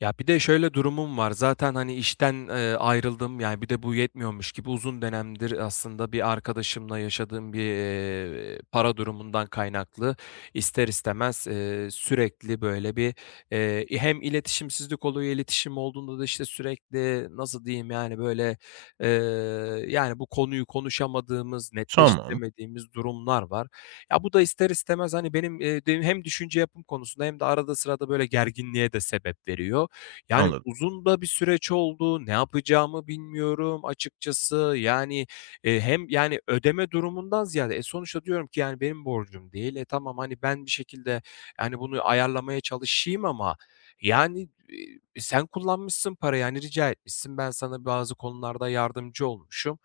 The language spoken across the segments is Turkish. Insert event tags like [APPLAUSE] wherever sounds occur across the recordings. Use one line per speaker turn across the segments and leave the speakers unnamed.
Ya, bir de şöyle durumum var. Zaten, hani, işten, ayrıldım. Yani, bir de bu yetmiyormuş gibi uzun dönemdir aslında bir arkadaşımla yaşadığım bir, para durumundan kaynaklı ister istemez, sürekli böyle bir, hem iletişimsizlik oluyor, iletişim olduğunda da, işte, sürekli nasıl diyeyim, yani, böyle, eee, yani, bu konuyu konuşamadığımız,
Tamam,
netleştiremediğimiz durumlar var. Ya, bu da ister istemez, hani, benim, hem düşünce yapım konusunda hem de arada sırada böyle gerginliğe de sebep veriyor. Yani,
anladım.
uzun da bir süreç oldu. Ne yapacağımı bilmiyorum açıkçası. Yani, hem, yani, ödeme durumundan ziyade, e, sonuçta diyorum ki, yani, benim borcum değil. E, tamam, hani, ben bir şekilde, yani, bunu ayarlamaya çalışayım ama, yani, sen kullanmışsın parayı, yani rica etmişsin. Ben sana bazı konularda yardımcı olmuşum.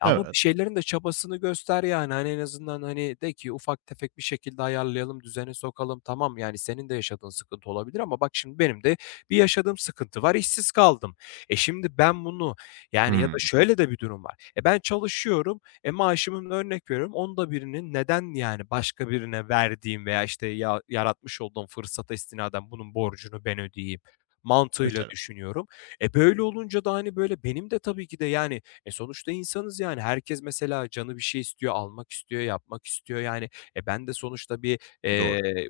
Ama bir
Evet.
şeylerin de çabasını göster, yani. Hani, en azından, hani, de ki ufak tefek bir şekilde ayarlayalım, düzene sokalım. Tamam, yani, senin de yaşadığın sıkıntı olabilir ama bak şimdi benim de bir yaşadığım sıkıntı var, işsiz kaldım. E, şimdi ben bunu yani ya da
Hımm.
şöyle de bir durum var. E, ben çalışıyorum, e, maaşımın örnek veriyorum 1/10'nin neden yani başka birine verdiğim veya işte ya yaratmış olduğum fırsata istinaden bunun borcunu ben ödeyeyim mantığıyla
Mesela.
düşünüyorum. E, böyle olunca da hani böyle benim de tabii ki de yani, e, sonuçta insanız yani. Herkes mesela canı bir şey istiyor, almak istiyor, yapmak istiyor yani. E, ben de sonuçta bir,
Doğru.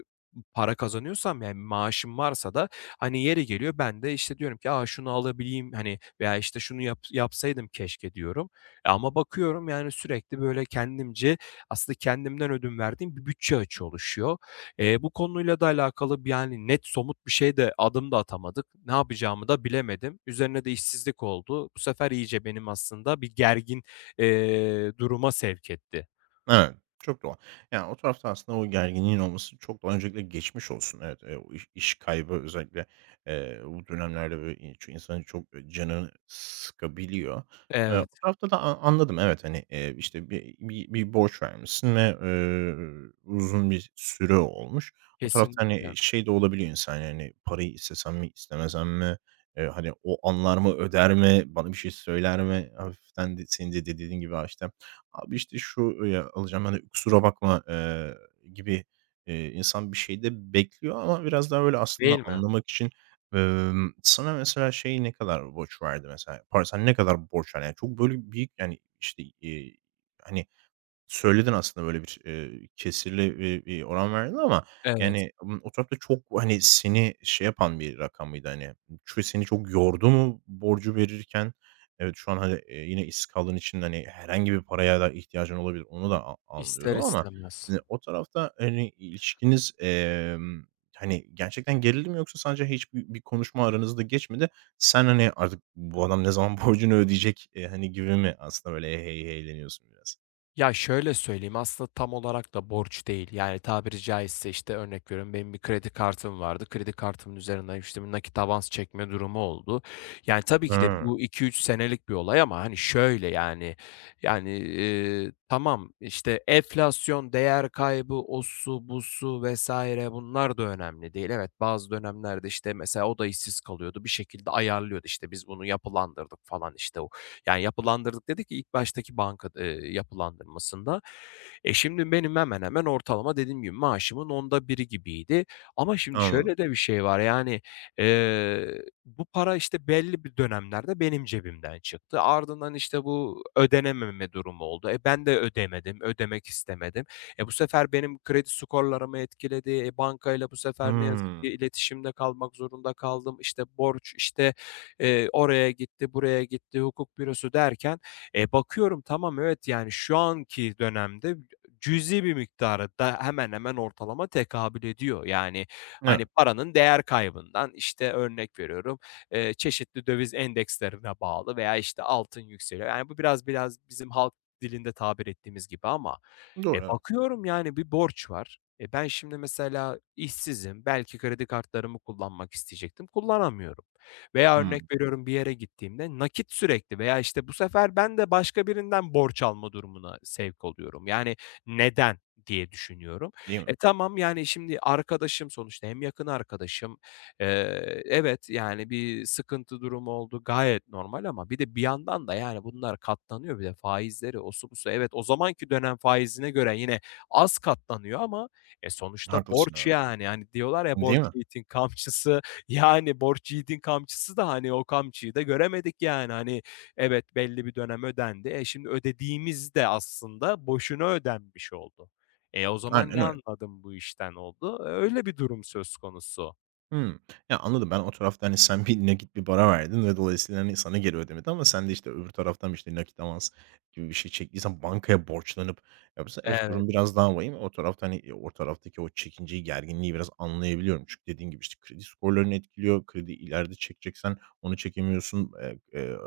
para kazanıyorsam yani maaşım varsa da hani yeri geliyor ben de, işte, diyorum ki, "A, şunu alabileyim." hani, veya, işte, "Şunu yapsaydım keşke." diyorum. E, ama bakıyorum, yani, sürekli böyle kendimce, aslında kendimden ödün verdiğim bir bütçe açığı oluşuyor. Bu konuyla da alakalı bir, yani, net somut bir şey de adım da atamadık. Ne yapacağımı da bilemedim. Üzerine de işsizlik oldu. Bu sefer iyice benim aslında bir gergin, duruma sevk etti.
Evet, çok doğal. Yani, o tarafta aslında o gerginliğin olması çok doğal. Öncelikle geçmiş olsun. Evet, o iş kaybı özellikle bu dönemlerde, böyle, iii, çü insanın çok canını sıkabiliyor. O
Evet.
tarafta da anladım. Evet, hani, işte, bir borç vermişsin ve uzun bir süre olmuş. O tarafta, hani,
Kesinlikle,
şey de olabiliyor insan, yani, parayı istesem mi, istemesem mi? Hani, o anlar mı, öder mi, bana bir şey söyler mi? Hafiften de senin de dediğin gibi, işte "Abi, işte, şu ya alacağım, hani, kusura bakma." gibi, insan bir şey de bekliyor ama biraz daha böyle
değil
aslında
mi?
anlamak için, sana mesela şey ne kadar borç verdi mesela? Paran sen ne kadar borç verdin? Yani çok böyle büyük, yani, işte, hani, söyledin aslında böyle bir kesirli bir oran verdin ama
Evet,
yani, o tarafta çok, hani, seni şey yapan bir rakam mıydı, hani, seni çok yordu mu borcu verirken? Evet, şu an, hani, yine işsiz kaldığın için, hani, herhangi bir paraya da ihtiyacın olabilir. Onu da
ister
anlıyorum ama,
istemez.
hani, o tarafta, hani, ilişkiniz, hani, gerçekten gerildi mi yoksa sadece hiçbir konuşma aranızda geçmedi? Sen, hani, artık bu adam ne zaman [LAUGHS] borcunu ödeyecek, hani, gibi mi aslında böyle heyleniyorsun biraz?
Ya, şöyle söyleyeyim, aslında tam olarak da borç değil. Yani, tabiri caizse, işte, örnek veriyorum, benim bir kredi kartım vardı. Kredi kartımın üzerinden, işte, bir nakit avans çekme durumu oldu. Yani, tabii ki de
Hıı.
bu 2-3 senelik bir olay ama, hani, şöyle, yani, yani, tamam, işte, enflasyon, değer kaybı, o su bu su vesaire bunlar da önemli değil. Evet, bazı dönemlerde, işte, mesela o da işsiz kalıyordu. Bir şekilde ayarlıyordu, işte, biz bunu yapılandırdık falan, işte, yani yapılandırdık dedik ya, ilk baştaki banka, yapılandırmasında. E, şimdi benim hemen hemen ortalama dediğim gibi maaşımın onda biri gibiydi. Ama şimdi
Anladım.
şöyle de bir şey var, yani, bu para, işte, belli bir dönemlerde benim cebimden çıktı. Ardından, işte, bu ödenememe durumu oldu. E, ben de ödemedim, ödemek istemedim. E, bu sefer benim kredi skorlarımı etkiledi. E, bankayla bu sefer ne yazık ki
Hımm.
iletişimde kalmak zorunda kaldım. İşte, borç, işte, oraya gitti, buraya gitti, hukuk bürosu derken, bakıyorum tamam evet, yani şu anki dönemde cüzi bir miktara da hemen hemen ortalama tekabül ediyor. Yani,
Evet.
hani, paranın değer kaybından, işte, örnek veriyorum, çeşitli döviz endekslerine bağlı veya, işte, altın yükseliyor. Yani, bu biraz biraz bizim halk dilinde tabir ettiğimiz gibi ama e,
Doğru, evet.
bakıyorum yani bir borç var. E, ben şimdi mesela işsizim. Belki kredi kartlarımı kullanmak isteyecektim. Kullanamıyorum. Veya örnek
Hımm.
veriyorum bir yere gittiğimde nakit sürekli veya işte bu sefer ben de başka birinden borç alma durumuna sevk oluyorum. Yani neden diye düşünüyorum.
Değil mi?
E, tamam yani şimdi arkadaşım sonuçta hem yakın arkadaşım. Evet, yani, bir sıkıntı durumu oldu, gayet normal ama bir de bir yandan da, yani, bunlar katlanıyor bir de faizleri, osu busu. Evet, o zamanki dönem faizine göre yine az katlanıyor ama, e, sonuçta
Haklısın,
borç,
evet.
yani. Hani, diyorlar ya,
Değil
"Borç
mi?
yiğidin kamçısı." [LAUGHS] Yani, borç yiğidin kamçısı da, hani, o kamçıyı da göremedik, yani. Hani, evet, belli bir dönem ödendi. E, şimdi ödediğimiz de aslında boşuna ödenmiş oldu. E, o zaman
Aynen
ne
öyle.
anladım bu işten oldu? Öyle bir durum söz konusu.
Hımm. Ya, anladım. Ben o tarafta, hani, sen nakit bir para verdin ve dolayısıyla, hani, sana geri ödemedi ama sen de, işte, öbür taraftan, işte, nakit avans gibi bir şey çektiysen bankaya borçlanıp yapsa evet,
Evet.
durum biraz daha vahim. O tarafta, hani, o taraftaki o çekinceyi, gerginliği biraz anlayabiliyorum. Çünkü dediğin gibi, işte, kredi skorlarını etkiliyor. Kredi ileride çekeceksen onu çekemiyorsun.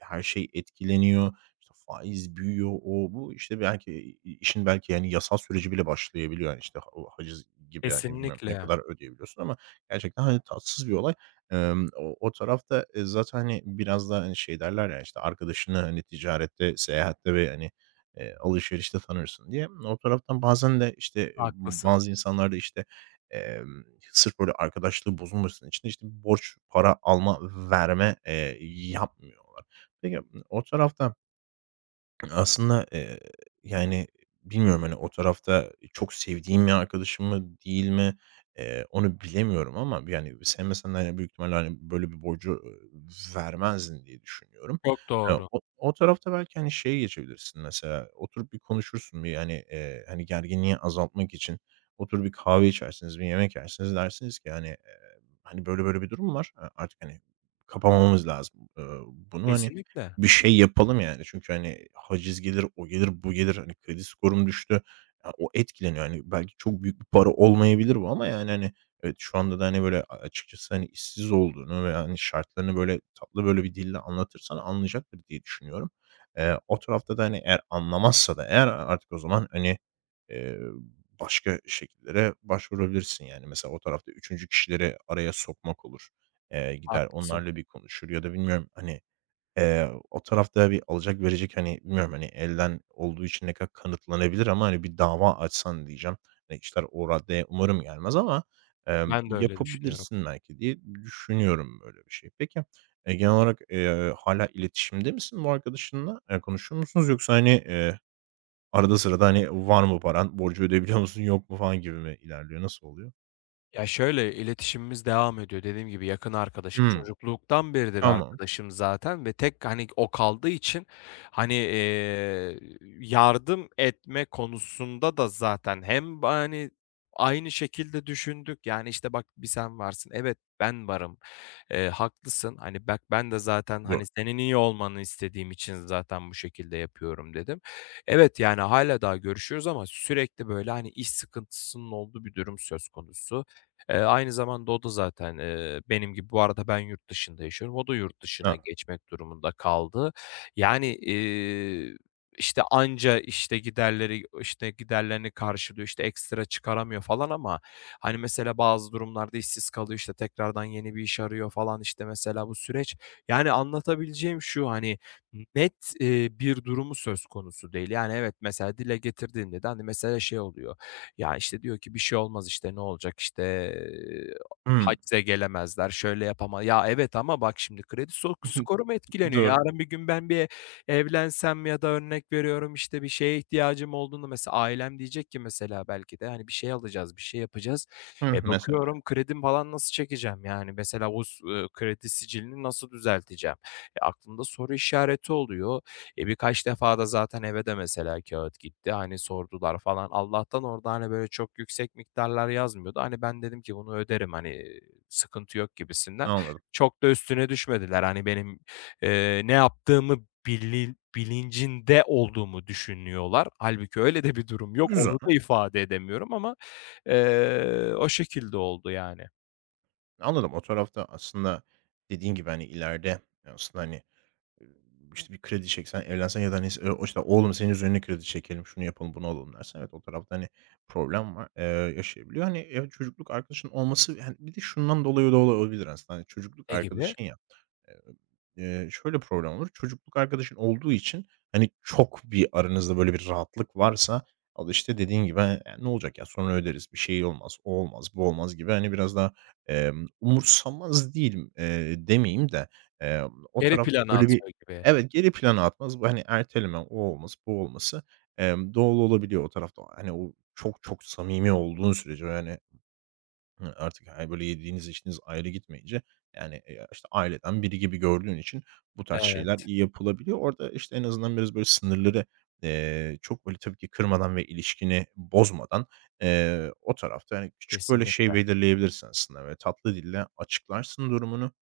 Her şey etkileniyor. İşte, faiz büyüyor, o, bu. İşte, belki işin belki, yani, yasal süreci bile başlayabiliyor. Yani, işte, ha o haciz gibi, hani, bilmiyorum ne
Kesinlikle,
kadar ödeyebiliyorsun ama gerçekten, hani, tatsız bir olay. O tarafta, zaten, hani, biraz da, hani, şey derler ya, işte, arkadaşını, hani, ticarette, seyahatte ve, hani, alışverişte tanırsın diye. O taraftan bazen de, işte,
haklısın.
bazı insanlar da, işte, emm, sırf böyle arkadaşlığı bozulmasın için, işte, borç, para alma, verme, yapmıyorlar. Peki, o tarafta aslında, yani, bilmiyorum, hani, o tarafta çok sevdiğim bir arkadaşım mı, değil mi, onu bilemiyorum ama, yani, sevmesen de, hani, büyük ihtimalle, hani, böyle bir borcu, vermezdin diye düşünüyorum.
Çok doğru.
O tarafta belki, hani, şeye geçebilirsin mesela, oturup bir konuşursun, bir, hani, gerginliği azaltmak için oturup bir kahve içersiniz, bir yemek yersiniz. Dersiniz ki, hani, böyle böyle bir durum var. Artık, hani, kapamamız lazım, bunu, hani,
Kesinlikle,
bir şey yapalım yani. Çünkü, hani, haciz gelir, o gelir, bu gelir, hani, kredi skorum düştü. Ya, o etkileniyor. Yani belki çok büyük bir para olmayabilir bu ama, yani, hani, evet, şu anda da, hani, böyle, açıkçası, hani, işsiz olduğunu ve, hani, şartlarını, böyle, tatlı, böyle, bir dille anlatırsan anlayacaktır diye düşünüyorum. O tarafta da, hani, eğer anlamazsa da eğer artık o zaman, hani, eee, başka şekillere başvurabilirsin. Yani, mesela o tarafta üçüncü kişileri araya sokmak olur. Gider
haklısın.
onlarla bir konuşur ya da bilmiyorum, hani, o tarafta bir alacak verecek, hani, bilmiyorum, hani, elden olduğu için ne kadar kanıtlanabilir ama, hani, bir dava açsan diyeceğim. Hani, işler o raddeye umarım gelmez ama,
Ben de öyle düşünüyorum.
yapabilirsin belki diye düşünüyorum böyle bir şey. Peki, genel olarak, hâlâ iletişimde misin bu arkadaşınla? Konuşuyor musunuz yoksa, hani, arada sırada, hani, var mı paran, borcu ödeyebiliyor musun, yok mu falan gibi mi ilerliyor? Nasıl oluyor?
Ya, şöyle, iletişimimiz devam ediyor. Dediğim gibi yakın arkadaşım,
Hımm,
çocukluktan beridir
tamam.
arkadaşım zaten ve tek, hani, o kaldığı için, hani, yardım etme konusunda da zaten hem, hani, aynı şekilde düşündük. Yani, işte, bak, bir sen varsın, evet ben varım. Haklısın, hani, bak ben de zaten,
Doğru.
hani, senin iyi olmanı istediğim için zaten bu şekilde yapıyorum dedim. Evet, yani, hala daha görüşüyoruz ama sürekli, böyle, hani, iş sıkıntısının olduğu bir durum söz konusu. Aynı zamanda o da zaten, benim gibi bu arada ben yurt dışında yaşıyorum. O da yurt dışına
Ha.
geçmek durumunda kaldı. Yani, işte, anca, işte, giderleri, işte, giderlerini karşılıyor, işte, ekstra çıkaramıyor falan ama hani mesela bazı durumlarda işsiz kalıyor, işte, tekrardan yeni bir iş arıyor falan, işte, mesela bu süreç. Yani anlatabileceğim şu, hani, net, bir durumu söz konusu değil. Yani evet, mesela dile getirdiğinde de, hani, mesela şey oluyor, ya, işte, diyor ki: "Bir şey olmaz, işte, ne olacak, işte, eee,
Hımm,
hacca gelemezler, şöyle yapama." Ya, evet ama bak şimdi kredi skorum etkileniyor.
doğru.
Yarın bir gün ben bir evlensem ya da örnek veriyorum, işte, bir şeye ihtiyacım olduğunda mesela ailem diyecek ki mesela belki de, hani, bir şey alacağız, bir şey yapacağız.
Hıh,
E,
mesela.
bakıyorum kredim falan nasıl çekeceğim? Yani mesela bu s kredi sicilini nasıl düzelteceğim? E, aklımda soru işareti oluyor. E, birkaç defa da zaten eve de mesela kağıt gitti. Hani, sordular falan. Allah'tan orada, hani, böyle çok yüksek miktarlar yazmıyordu. Hani, ben dedim ki bunu öderim, hani, e, sıkıntı yok gibisinden.
Anladım.
Çok da üstüne düşmediler. Hani, benim, ne yaptığımı bilincinde olduğumu düşünüyorlar. Hâlbuki öyle de bir durum yok.
Güzel.
Onu da ifade edemiyorum ama o şekilde oldu yani.
Anladım. O tarafta aslında dediğin gibi, hani, ileride aslında, hani, eee, işte, bir kredi çeksen, evlensen ya da, hani, e, o işte, "Oğlum senin üzerine kredi çekelim, şunu yapalım, bunu alalım." dersen evet, o tarafta, hani, problem var, yaşayabiliyor. Hani, evet, çocukluk arkadaşın olması, hani, bir de şundan dolayı da olabilir aslında, hani, çocukluk
Ne gibi?
arkadaşın ya. Şöyle problem olur, çocukluk arkadaşın olduğu için, hani, çok bir aranızda böyle bir rahatlık varsa, al, işte, dediğin gibi, hani, "Ne olacak ya, sonra öderiz, bir şey olmaz, o olmaz, bu olmaz." gibi, hani, biraz daha, umursamaz değilim, demeyeyim de, eee, o
Geri
tarafta
plana
öyle bir
atıyor gibi.
evet, geri plana atmaz. Bu, hani, erteleme, o olması, bu olması, doğal olabiliyor o tarafta. Hani, o çok çok samimi olduğun sürece yani. Hıı, artık, hani, böyle yediğiniz içtiğiniz ayrı gitmeyince, yani, işte, aileden biri gibi gördüğün için bu tarz şeyler
Evet,
iyi yapılabiliyor. Orada, işte, en azından biraz böyle sınırları, çok böyle tabii ki kırmadan ve ilişkini bozmadan, o tarafta, yani küçük böyle şey
kesinlikle.
belirleyebilirsin aslında ve tatlı dille açıklarsın durumunu.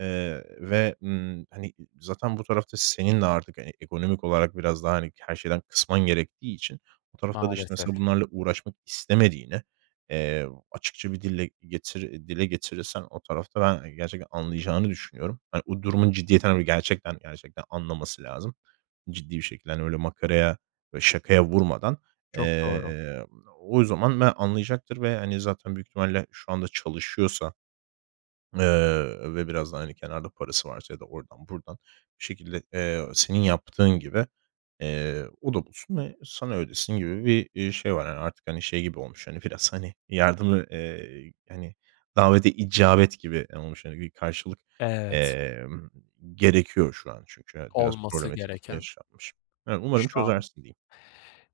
Eee, ve, ımm, hani, Zaten bu tarafta senin de artık, hani, ekonomik olarak biraz daha, hani, her şeyden kısman gerektiği için o tarafta da, işte,
Maalesef.
mesela bunlarla uğraşmak istemediğini, açıkça bir dille dile getirirsen o tarafta ben gerçekten anlayacağını düşünüyorum. Hani, o durumun ciddiyetini, hani, gerçekten, gerçekten anlaması lazım. Ciddi bir şekilde, hani, öyle makaraya ve şakaya vurmadan.
Çok doğru.
Eee, O zaman ben anlayacaktır ve, hani, zaten büyük ihtimalle şu anda çalışıyorsa ve biraz da, hani, kenarda parası varsa ya da oradan buradan bir şekilde, senin yaptığın gibi, o da bulsun ve sana ödesin gibi bir şey var. Yani artık, hani, şey gibi olmuş, hani, biraz, hani, yardımı, davete icabet gibi olmuş. Hani, bir karşılık,
Evet,
emm, gerekiyor şu an çünkü. Evet, biraz
olması
problematik
gereken
yaşanmış. Evet, umarım
şu an.
çözersin diyeyim.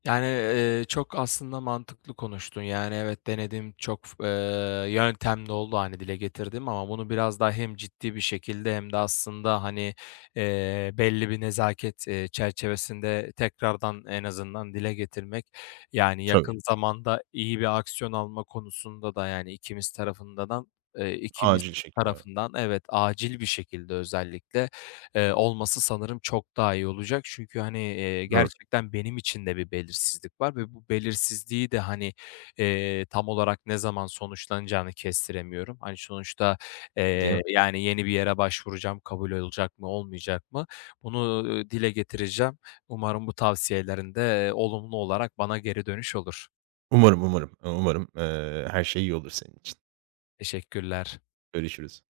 Yani, çok aslında mantıklı konuştun. Yani, evet, denedim, çok f yöntem oldu, hani, dile getirdim ama bunu biraz daha hem ciddi bir şekilde hem de aslında, hani, belli bir nezaket, çerçevesinde tekrardan en azından dile getirmek, yani,
Tabii,
yakın zamanda iyi bir aksiyon alma konusunda da, yani, ikimiz tarafından eee, ikimiz
acil şekilde. Evet.
tarafından evet, acil bir şekilde özellikle olması sanırım çok daha iyi olacak. Çünkü, hani,
Doğru,
gerçekten benim için de bir belirsizlik var ve bu belirsizliği de, hani, tam olarak ne zaman sonuçlanacağını kestiremiyorum. Hani, sonuçta,
değil mi?
yani, yeni bir yere başvuracağım, kabul olacak mı, olmayacak mı? Bunu, dile getireceğim. Umarım bu tavsiyelerin de, olumlu olarak bana geri dönüş olur.
Umarım, her şey iyi olur senin için.
Teşekkürler.
Görüşürüz.